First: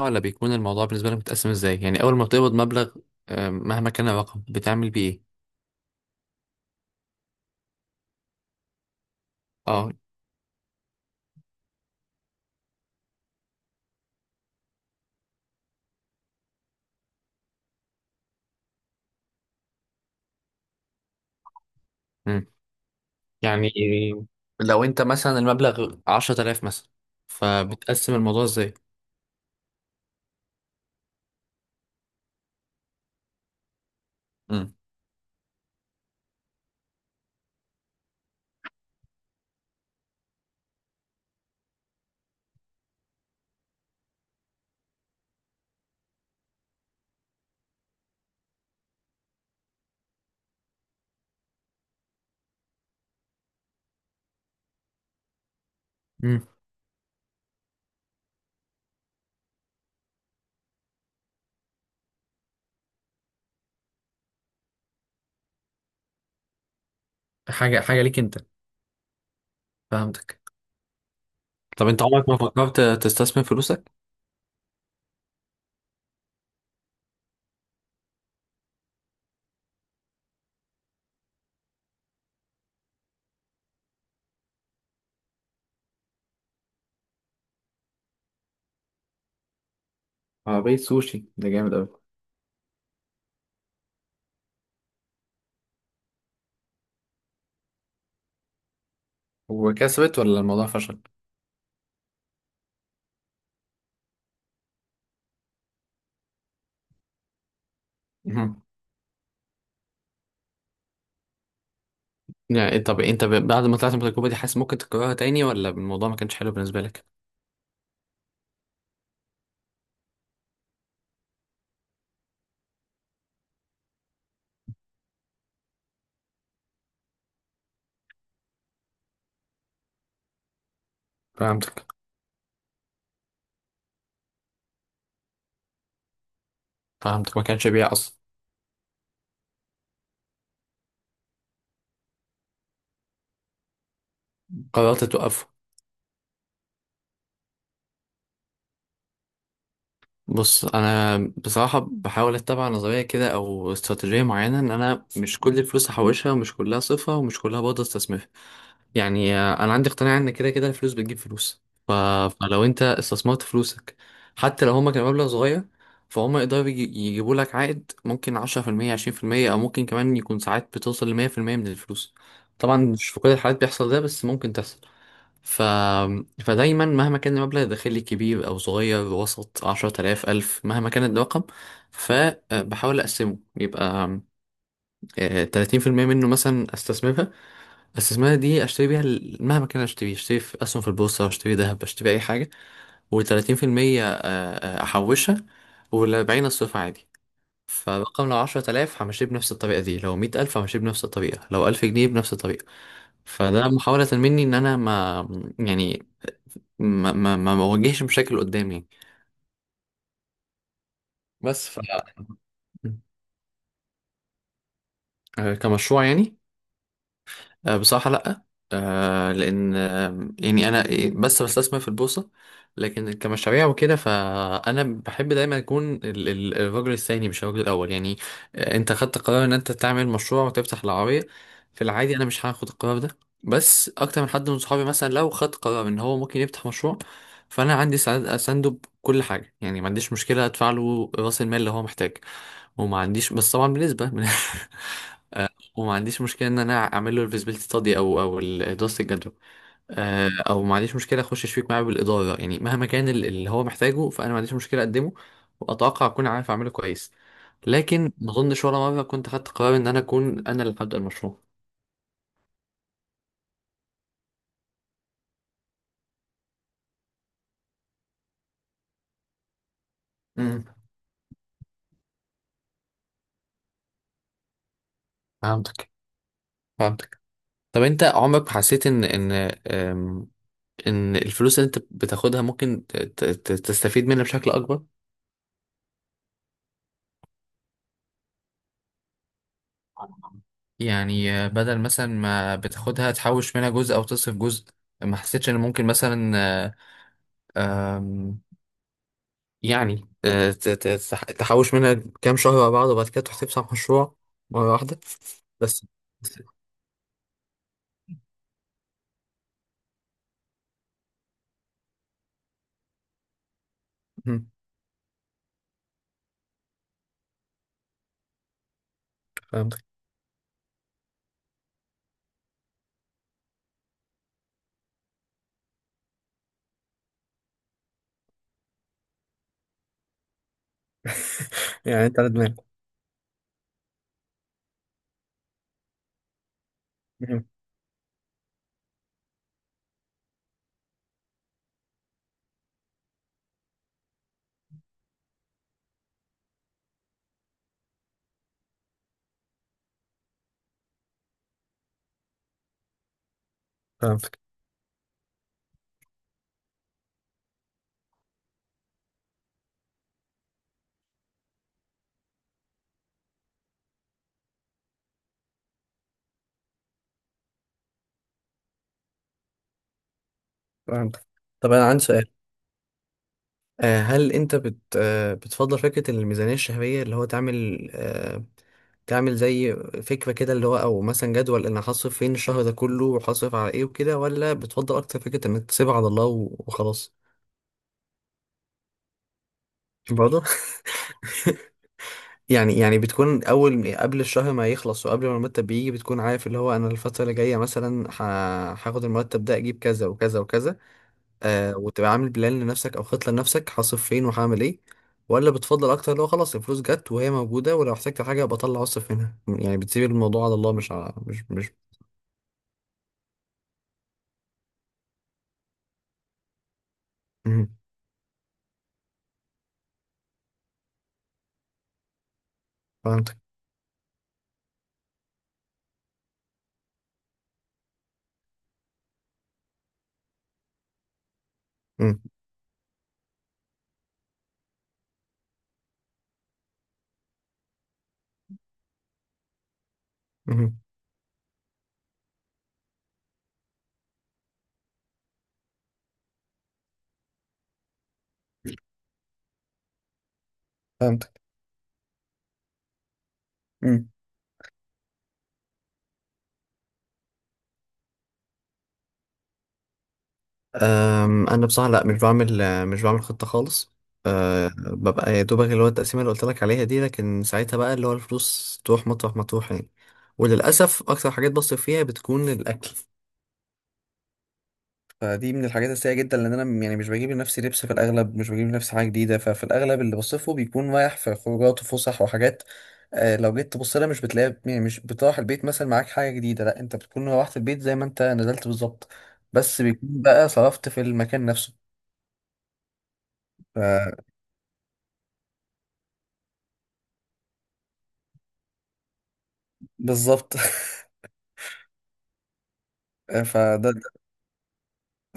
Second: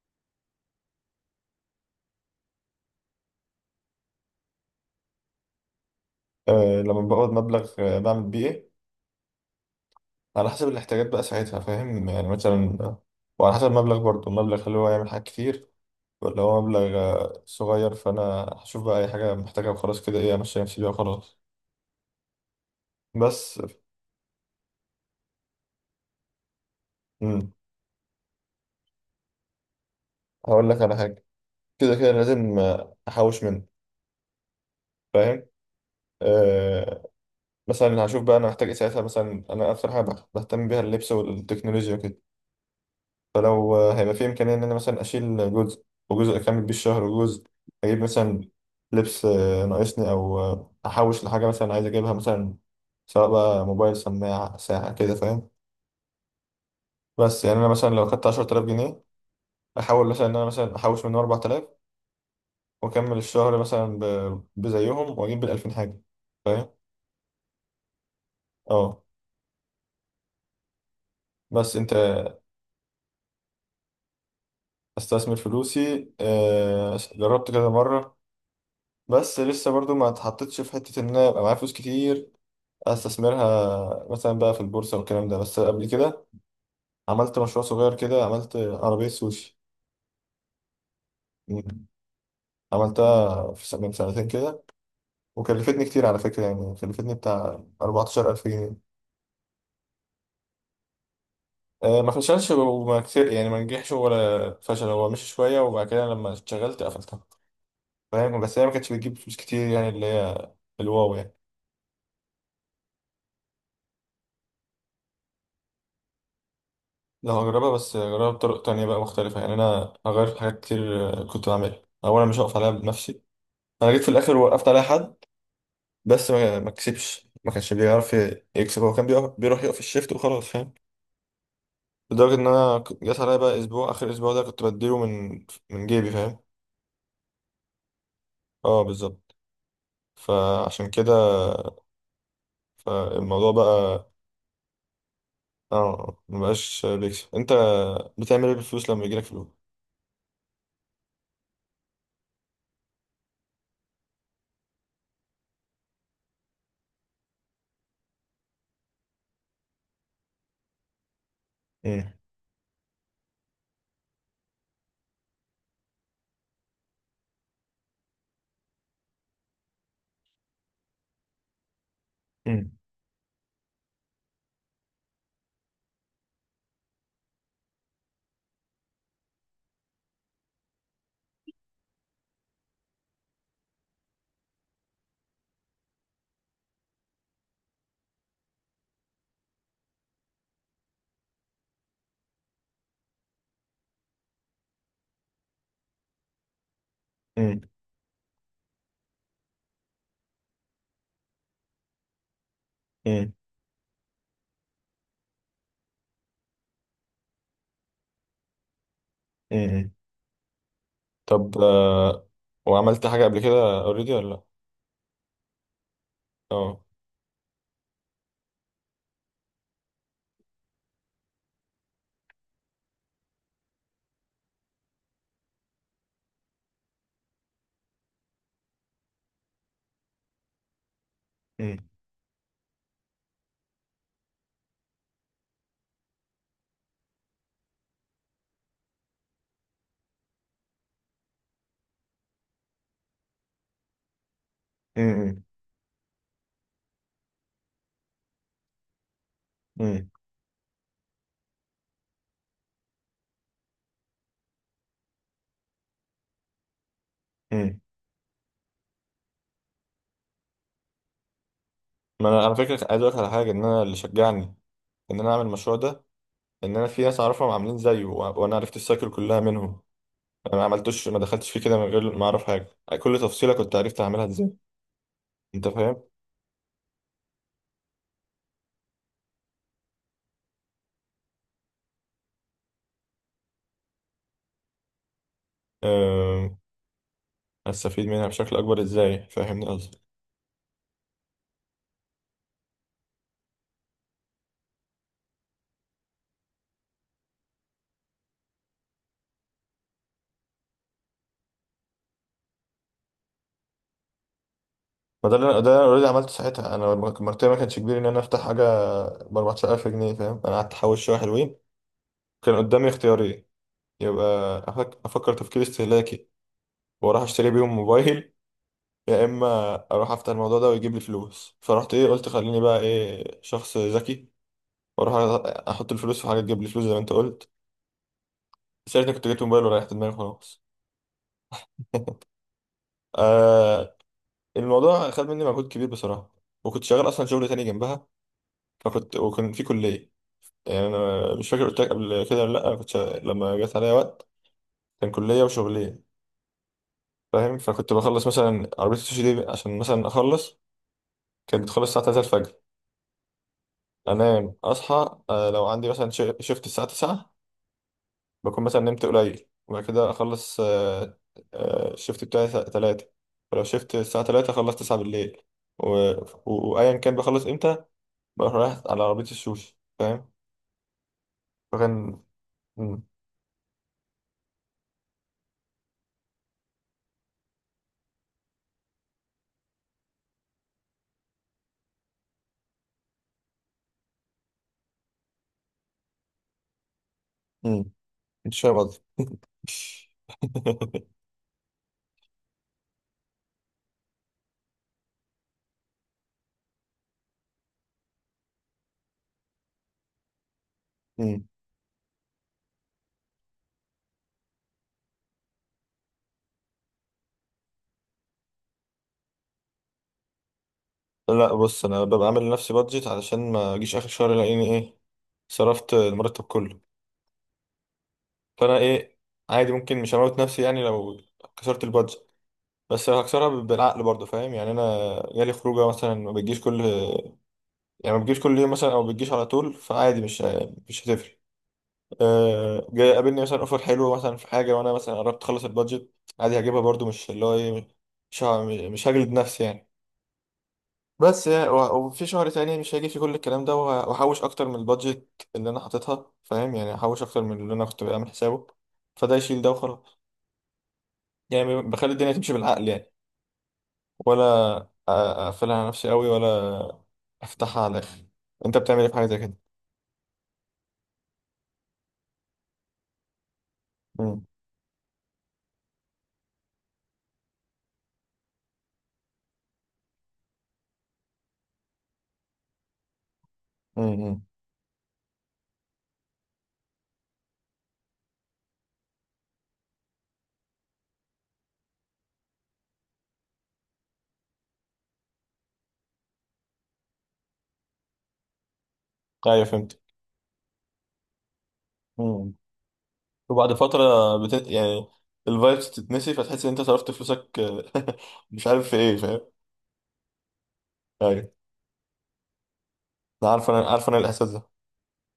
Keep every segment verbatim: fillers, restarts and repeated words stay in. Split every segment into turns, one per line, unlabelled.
ولا بيكون الموضوع بالنسبة لك متقسم ازاي؟ يعني أول ما بتقبض مبلغ آه، مهما كان الرقم بتعمل بيه ايه؟
آه، لما بقبض مبلغ آه، بعمل بيه ايه.
اه.
على حسب الاحتياجات بقى ساعتها، فاهم؟ يعني مثلا آه، وعلى حسب المبلغ برضه، المبلغ هل هو يعمل حاجات كتير ولا هو مبلغ آه، صغير. فانا هشوف بقى اي حاجه محتاجها وخلاص، كده ايه، امشي نفسي بيها وخلاص.
مم.
بس.
يعني لو انت مثلا المبلغ عشرة آلاف مثلا،
امم
فبتقسم الموضوع ازاي؟
هقول لك على حاجه. كده كده لازم آه، احوش منه،
مم.
فاهم؟ آه. مثلا هشوف بقى انا محتاج ايه ساعتها. مثلا انا اكتر حاجه بهتم بيها اللبس والتكنولوجيا وكده. فلو آه، هيبقى في إمكانية إن أنا مثلا أشيل جزء، وجزء أكمل بيه الشهر، وجزء أجيب مثلا لبس آه، ناقصني، أو آه، أحوش لحاجة مثلا عايز أجيبها، مثلا سواء بقى موبايل، سماعة، ساعة كده، فاهم؟
مم.
بس يعني أنا مثلا لو خدت عشرة آلاف جنيه، أحاول مثلا إن أنا مثلا أحوش منهم أربعة آلاف وأكمل الشهر مثلا ب- بزيهم وأجيب بالألفين حاجة، فاهم؟
حاجة حاجة ليك انت.
أه
فهمتك.
بس
طب
أنت.
انت عمرك ما فكرت تستثمر فلوسك؟
استثمر فلوسي، آه، جربت كذا مرة. بس لسه برضو ما اتحطتش في حتة إن أنا يبقى معايا فلوس كتير استثمرها مثلا بقى في البورصه والكلام ده. بس قبل كده عملت مشروع صغير كده، عملت عربيه سوشي.
عربية سوشي ده جامد
مم.
أوي.
عملتها في سنة من سنتين كده، وكلفتني كتير على فكره، يعني كلفتني بتاع أربعتاشر ألف جنيه.
وكسبت ولا الموضوع فشل؟
آه، ما فشلش وما كتير، يعني ما نجحش ولا فشل، هو مشي شويه وبعد كده لما اشتغلت قفلتها، فاهم؟ بس
مم.
هي ما كانتش بتجيب فلوس كتير، يعني اللي هي الواو يعني.
يعني إيه، طب انت ب- بعد ما طلعت من التجربة دي، حاسس ممكن تكررها تاني ولا الموضوع ما كانش حلو بالنسبة لك؟
لو هجربها بس هجربها بطرق تانية بقى مختلفة، يعني أنا هغير في حاجات كتير آه، كنت بعملها. أولا مش هقف عليها بنفسي، أنا جيت في الآخر وقفت عليها حد، بس ما ما كسبش، ما كانش بيعرف ي- يكسب. هو كان بيقف- بيروح يقف الشيفت وخلاص، فاهم؟
فهمتك.
لدرجة إن أنا ك- جات عليا بقى أسبوع، آخر أسبوع ده كنت بديله من من جيبي، فاهم؟
فهمتك، ما كانش بيع اصلا.
اه بالظبط. فعشان كده، فالموضوع بقى.
قررت توقف.
اه مبقاش بيكسب. أنت بتعمل إيه بالفلوس لما يجيلك فلوس؟
بص انا بصراحه بحاول اتبع نظريه كده او استراتيجيه معينه، ان انا مش كل الفلوس هحوشها ومش كلها صفها ومش كلها برضه استثمرها. يعني آه، انا عندي اقتناع ان كده كده الفلوس بتجيب فلوس. ف...
مم.
فلو انت استثمرت فلوسك، حتى لو هما كانوا مبلغ صغير، فهم يقدروا يجي- يجيبوا لك عائد ممكن عشرة في المية، عشرين في المية، او ممكن كمان يكون ساعات بتوصل ل مية في المية من الفلوس.
مم.
طبعا مش في كل الحالات بيحصل ده بس ممكن تحصل. ف... فدايما مهما كان المبلغ الداخلي كبير أو صغير، وسط عشرة آلاف ألف، مهما كان الرقم، فبحاول أقسمه، يبقى آه، تلاتين في المية منه مثلا أستثمرها. أستثمرها دي أشتري بيها ال- مهما كان، أشتري، أشتري في أسهم في البورصة، أشتري ذهب، أشتري أي حاجة. وتلاتين في المية آه، آه، أحوشها، والأربعين أصرفها عادي.
مم.
فالرقم لو عشرة آلاف همشيه بنفس الطريقة دي، لو مية ألف همشيه بنفس الطريقة، لو ألف جنيه بنفس الطريقة.
مم.
فده محاولة مني إن أنا ما يعني ما ما ما بواجهش مشاكل قدامي.
مم. طب
بس ف
آه، وعملت حاجة قبل كده أوريدي ولا لأ؟
آه، كمشروع يعني.
اه.
آه، بصراحة لأ. آه، لأن آه، يعني أنا بس بستثمر في البورصة. لكن كمشاريع وكده، فأنا بحب دايما أكون ال- ال- الرجل الثاني مش الرجل الأول. يعني آه، أنت خدت قرار إن أنت تعمل مشروع وتفتح العربية.
مم.
في العادي أنا مش هاخد القرار ده. بس أكتر من حد من صحابي مثلا لو خد قرار إن هو ممكن يفتح مشروع، فأنا عندي سند- أسنده بكل حاجة. يعني ما عنديش مشكلة أدفع له رأس المال اللي هو محتاج، وما عنديش بس طبعا بنسبة
مم.
وما عنديش مشكله ان انا اعمل له الفيزبيليتي ستادي، او او ال- دراسه الجدوى.
مم.
آه، او ما عنديش مشكله اخش شريك معاه بالاداره. يعني مهما كان ال- اللي هو محتاجه، فانا ما عنديش مشكله اقدمه، واتوقع اكون عارف اعمله كويس.
مم.
لكن ما اظنش ولا مره كنت خدت قرار ان انا اكون انا اللي هبدا المشروع.
ما أنا على فكرة عايز أقولك على حاجة، إن أنا اللي شجعني ان انا اعمل المشروع ده، ان انا في ناس اعرفهم عاملين زيه، وأ- وانا عرفت السايكل كلها منهم. انا ما
امم.
عملتوش، ما دخلتش فيه كده من غير ما اعرف حاجه، كل تفصيله كنت عرفت اعملها ازاي. انت
فهمتك.
فاهم.
فهمتك. طب انت عمرك ما حسيت ان ان أم، ان الفلوس اللي انت بتاخدها ممكن ت- ت- ت- تستفيد منها بشكل اكبر؟
أه... استفيد منها بشكل اكبر ازاي، فاهمني قصدي؟
يعني بدل مثلا ما بتاخدها تحوش منها جزء او تصرف جزء، ما حسيتش ان ممكن مثلا آه، آم، يعني آه، ت- ت- تح- تحوش منها كام شهر على بعض وبعد كده تروح تفتح مشروع مرة واحدة؟
ما ده اللي أنا- ده اللي انا
بس
اوريدي عملته
بس-
ساعتها. انا مرتبه ما كانش كبير ان انا افتح حاجه ب أربعة عشر ألف جنيه، فاهم؟ انا قعدت احوش شويه حلوين. كان قدامي اختيارين،
مم،
يبقى أفك... افكر تفكير استهلاكي واروح اشتري بيهم موبايل، يا اما
فهمتك.
اروح افتح الموضوع ده ويجيب لي فلوس. فرحت ايه، قلت خليني بقى ايه شخص ذكي واروح احط الفلوس في حاجه تجيب لي فلوس زي ما انت قلت. ساعتها كنت جبت موبايل وريحت دماغي خلاص.
يعني انت على دماغك.
آه. الموضوع خد مني مجهود كبير بصراحه، وكنت شغال اصلا
مم،
شغل تاني جنبها. فكنت وكان في كليه، يعني انا مش فاكر قلت لك قبل كده ولا لا، انا كنت شغال- لما جت عليا وقت كان كليه وشغليه، فاهم؟ فكنت بخلص مثلا عربيه السوشي دي عشان مثلا اخلص، كانت بتخلص الساعه تلاتة الفجر،
فهمتك.
انام اصحى آه لو عندي مثلا شيفت الساعه تسعة، بكون مثلا نمت قليل وبعد كده اخلص آه، آه، الشيفت بتاعي الساعة ثلاثة. ولو شيفت الساعة ثلاثة اخلص تسعة بالليل، و... و... وايا كان بخلص امتى بروح رايح على عربية السوشي، فاهم؟
فهمتك. طب انا عندي
فكان.
سؤال.
مم.
آه، هل انت بت آه، بتفضل فكرة الميزانية الشهرية، اللي هو تعمل آه، تعمل زي فكرة كده، اللي هو او مثلا جدول انا هصرف فين الشهر ده كله وهصرف على ايه وكده؟ ولا بتفضل اكتر فكرة انك تسيبها على الله و- وخلاص؟
مم. انت فاهم قصدي؟
برضه. يعني يعني بتكون اول قبل الشهر ما يخلص وقبل ما المرتب بيجي، بتكون عارف اللي هو انا الفترة اللي جاية مثلا ه- هاخد المرتب ده اجيب كذا وكذا وكذا.
مم.
آه وتبقى عامل بلان لنفسك او خطه لنفسك، هصرف فين وهعمل ايه. ولا بتفضل اكتر لو خلاص الفلوس جت وهي موجوده، ولو احتجت حاجه ابقى اطلع اصرف منها؟ يعني بتسيب الموضوع على الله، مش على مش
لا
مش
بص انا ببقى عامل لنفسي بادجت علشان ما اجيش اخر شهر الاقيني ايه صرفت المرتب كله.
مم.
فانا ايه، عادي ممكن مش هموت نفسي يعني لو كسرت البادجت، بس
فهمتك.
هكسرها بالعقل برضه، فاهم؟ يعني انا جالي خروجه مثلا، ما بتجيش كل، يعني ما بتجيش كل يوم مثلا، او ما بتجيش على طول، فعادي مش مش هتفرق.
مم.
أه جاي قابلني مثلا اوفر حلو مثلا في حاجه، وانا مثلا قربت اخلص البادجت، عادي هجيبها برضه، مش اللي هو ايه، مش ه- مش هجلد نفسي يعني.
مم.
بس يعني و- وفي شهر تاني مش هيجي فيه كل الكلام ده وه- وهحوش اكتر من البادجت اللي انا حاططها، فاهم؟ يعني هحوش اكتر من اللي انا كنت بعمل حسابه، فده يشيل ده وخلاص.
فهمتك.
يعني بخلي الدنيا تمشي بالعقل يعني،
مم.
ولا اقفلها على نفسي قوي، ولا افتحها على الاخر؟ انت بتعمل ايه في حاجه زي كده؟
أم، انا بصراحه لا مش بعمل آه، مش بعمل خطه خالص.
امم.
أه، ببقى يا دوبك اللي هو التقسيمه اللي قلت لك عليها دي. لكن ساعتها بقى اللي هو الفلوس تروح مطرح ما تروح يعني. وللاسف اكتر حاجات بصرف فيها بتكون الاكل.
امم.
فدي من الحاجات السيئة جدا، لأن أنا يعني مش بجيب لنفسي لبس في الأغلب، مش بجيب لنفسي حاجة جديدة، ففي الأغلب اللي بصرفه بيكون رايح في خروجات وفسح وحاجات. آه لو جيت تبص لها، مش بتلاقي، يعني مش بتروح البيت مثلا معاك حاجة جديدة، لأ، أنت بتكون روحت البيت زي ما أنت نزلت بالظبط.
ايوه
بس
فهمت.
بيكون بقى صرفت في المكان نفسه.
امم. وبعد
ف-
فتره بت... يعني الفايبس تتنسي، فتحس ان انت صرفت فلوسك، مش عارف في ايه، فاهم؟
بالظبط.
ايوه. انا عارف انا
فده،
عارف انا الاحساس ده.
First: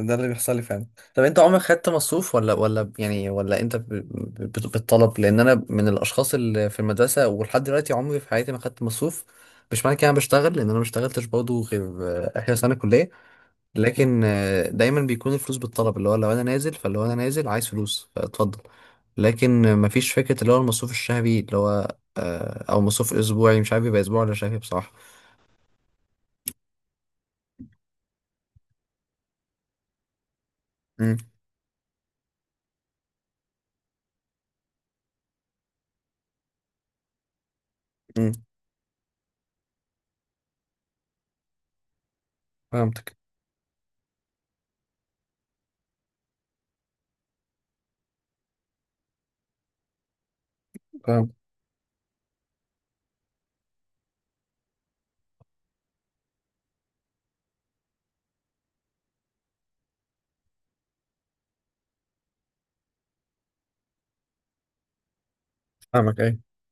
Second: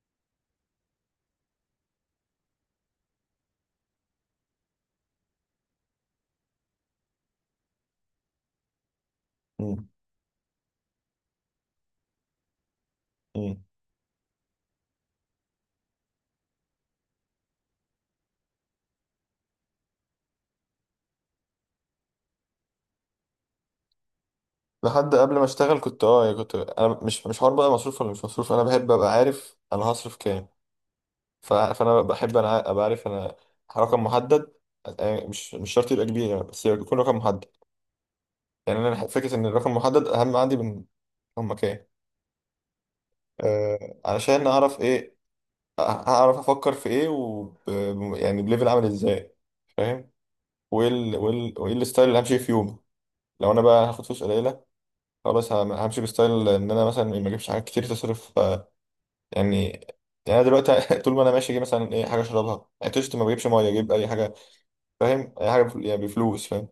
ده اللي بيحصل لي فعلا. طب انت عمرك خدت مصروف ولا ولا ب- يعني، ولا انت ب- ب- ب- بالطلب؟ لان انا من الاشخاص اللي في المدرسه ولحد دلوقتي عمري في حياتي ما خدت مصروف. مش
امم.
معنى كده انا بشتغل، لان انا ما اشتغلتش برضه غير آه، اخر سنه كليه.
امم.
لكن آه، دايما بيكون الفلوس بالطلب، اللي هو لو انا نازل فلو انا نازل عايز فلوس، فاتفضل. لكن آه، مفيش فكره اللي هو المصروف الشهري اللي هو آه، او مصروف اسبوعي. مش عارف يبقى اسبوعي ولا شهري بصراحه.
لحد قبل ما اشتغل كنت اه، يعني كنت انا مش مش حوار بقى مصروف ولا مش مصروف، انا بحب ابقى عارف انا هصرف كام.
امم.
ف... فانا بحب انا ابقى عارف انا رقم محدد، يعني مش مش شرط يبقى كبير يعني، بس يكون رقم محدد.
امم.
يعني انا فكره ان الرقم محدد اهم عندي من رقم كام.
فهمتك.
آه علشان اعرف ايه، هعرف افكر في ايه، و، يعني بليفل عامل ازاي، فاهم؟ وايه ال...
فهمت.
وايه ال... وايه الستايل اللي همشي فيه في يومي. لو انا بقى هاخد فلوس قليله، خلاص هم- همشي بستايل ان انا مثلا ما اجيبش حاجات كتير تصرف آه، يعني. يعني انا دلوقتي طول ما انا ماشي اجيب مثلا ايه حاجه اشربها، عطشت ما بجيبش ميه، اجيب اي حاجه، فاهم؟ اي حاجه بفل- يعني
فاهمك ايه.
بفلوس، فاهم؟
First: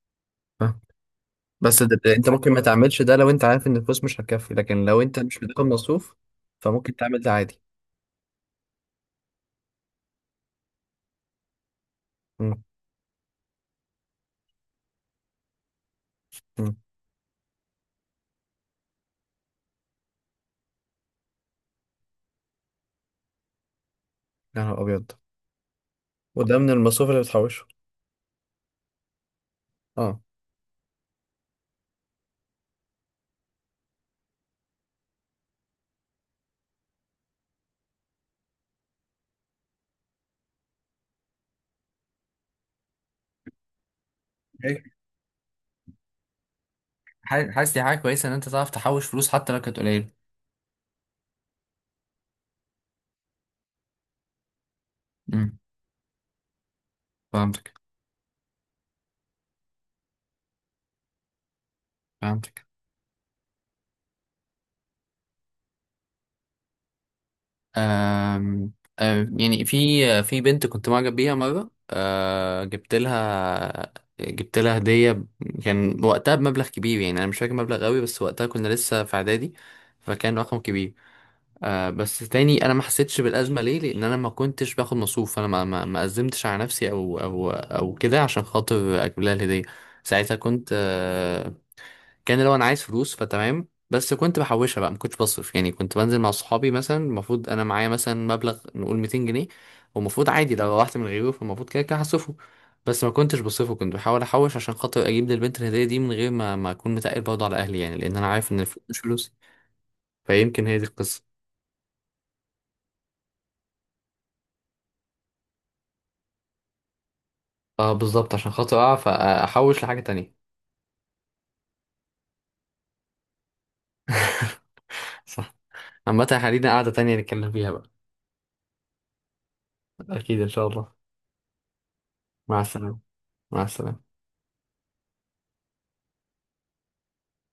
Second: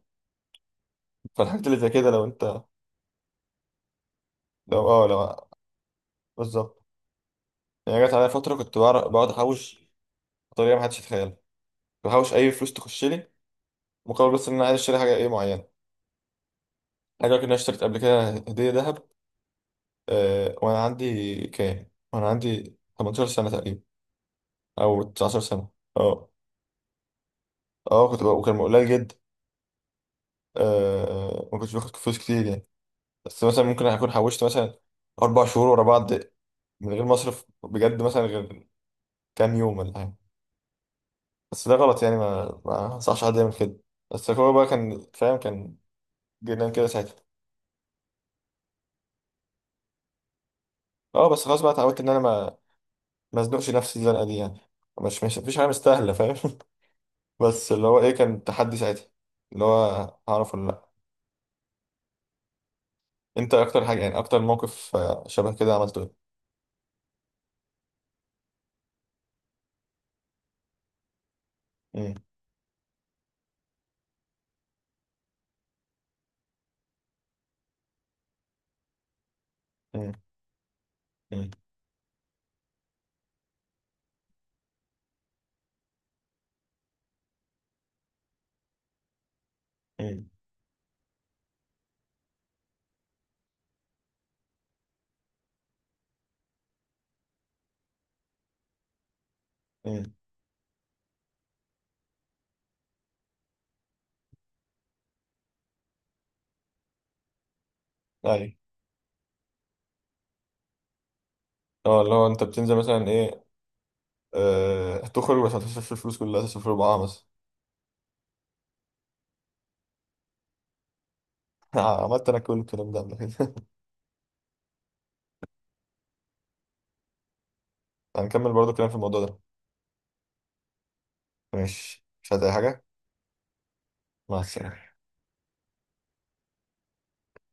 فالحاجات اللي
بس
زي
ده
كده
ده
لو
انت ممكن ما
انت.
تعملش ده لو انت عارف ان الفلوس مش هتكفي.
لو
لكن لو
اه
انت مش
لو.
بتاخد مصروف
بالظبط.
فممكن تعمل ده عادي.
يعني جت عليا فتره كنت بعرف- بقعد احوش بطريقه ما حدش يتخيلها، بحوش اي
امم.
فلوس تخش لي، مقابل بس ان انا عايز اشتري حاجه ايه معينه.
امم.
حاجه كده، انا اشتريت قبل كده هديه ذهب، آه وانا عندي كام، وانا عندي ثمانية عشر سنة سنه تقريبا
يا نهار
او
ابيض.
تسعة عشر سنة سنه. اه.
وده من المصروف اللي بتحوشه.
اه كنت بقى وكان قليل جدا.
اه.
آه ما كنتش باخد فلوس كتير يعني، بس مثلا ممكن اكون حوشت مثلا اربع شهور ورا بعض من غير ما اصرف بجد، مثلا غير كام يوم ولا حاجه. بس ده غلط يعني، ما ما انصحش حد يعمل كده، بس هو بقى
إيه؟
كان فاهم، كان جنان كده ساعتها.
ح- حاسس دي حاجة كويسة إن أنت تعرف تحوش فلوس حتى لو كانت قليلة.
اه بس خلاص بقى اتعودت ان انا ما ما ازنقش نفسي الزنقه دي يعني، مش مش مفيش
أمم،
حاجه مستاهله، فاهم؟ بس
فهمتك.
اللي هو ايه، كان تحدي ساعتها اللي هو هعرف ولا لا.
فهمتك.
انت اكتر حاجه يعني اكتر موقف آه، شبه كده عملته
أم أم، يعني في في بنت كنت معجب بيها مرة،
ايه؟
أه جبت لها جبت لها هدية. ب- كان وقتها بمبلغ كبير. يعني أنا مش فاكر مبلغ قوي، بس وقتها كنا لسه في إعدادي.
مم.
فكان رقم كبير.
مم. مم.
آه بس تاني انا ما حسيتش بالازمه ليه؟ لان انا ما كنتش باخد مصروف. انا ما ما ما قدمتش على نفسي او او او كده عشان خاطر اجيب لها الهديه.
مم.
ساعتها كنت آه كان لو انا عايز فلوس فتمام. بس كنت بحوشها بقى، ما كنتش بصرف. يعني كنت بنزل مع صحابي مثلا، المفروض انا معايا مثلا مبلغ، نقول مئتين جنيه.
مم.
والمفروض عادي لو روحت من غيره فالمفروض كده كده هصرفه. بس ما كنتش بصرفه، كنت بحاول احوش عشان خاطر اجيب للبنت الهديه دي، من غير ما ما اكون متقل برضه على اهلي. يعني لان انا
ايوه.
عارف ان الفلوس مش فلوس. فيمكن هي دي القصه.
اه اللي هو انت بتنزل مثلا ايه، آه، هتخرج بس هتصرف الفلوس كلها، هتصرف ربعها مثلا.
اه بالظبط، عشان خاطر اعرف احوش لحاجة تانية.
عملت انا كل الكلام ده قبل كده.
صح. عامة خلينا قاعدة تانية نتكلم فيها بقى.
هنكمل برضو كلام في الموضوع ده.
اكيد ان شاء الله.
ماشي مش عايز اي
مع
حاجه.
السلامة. مع السلامة.
مع السلامه.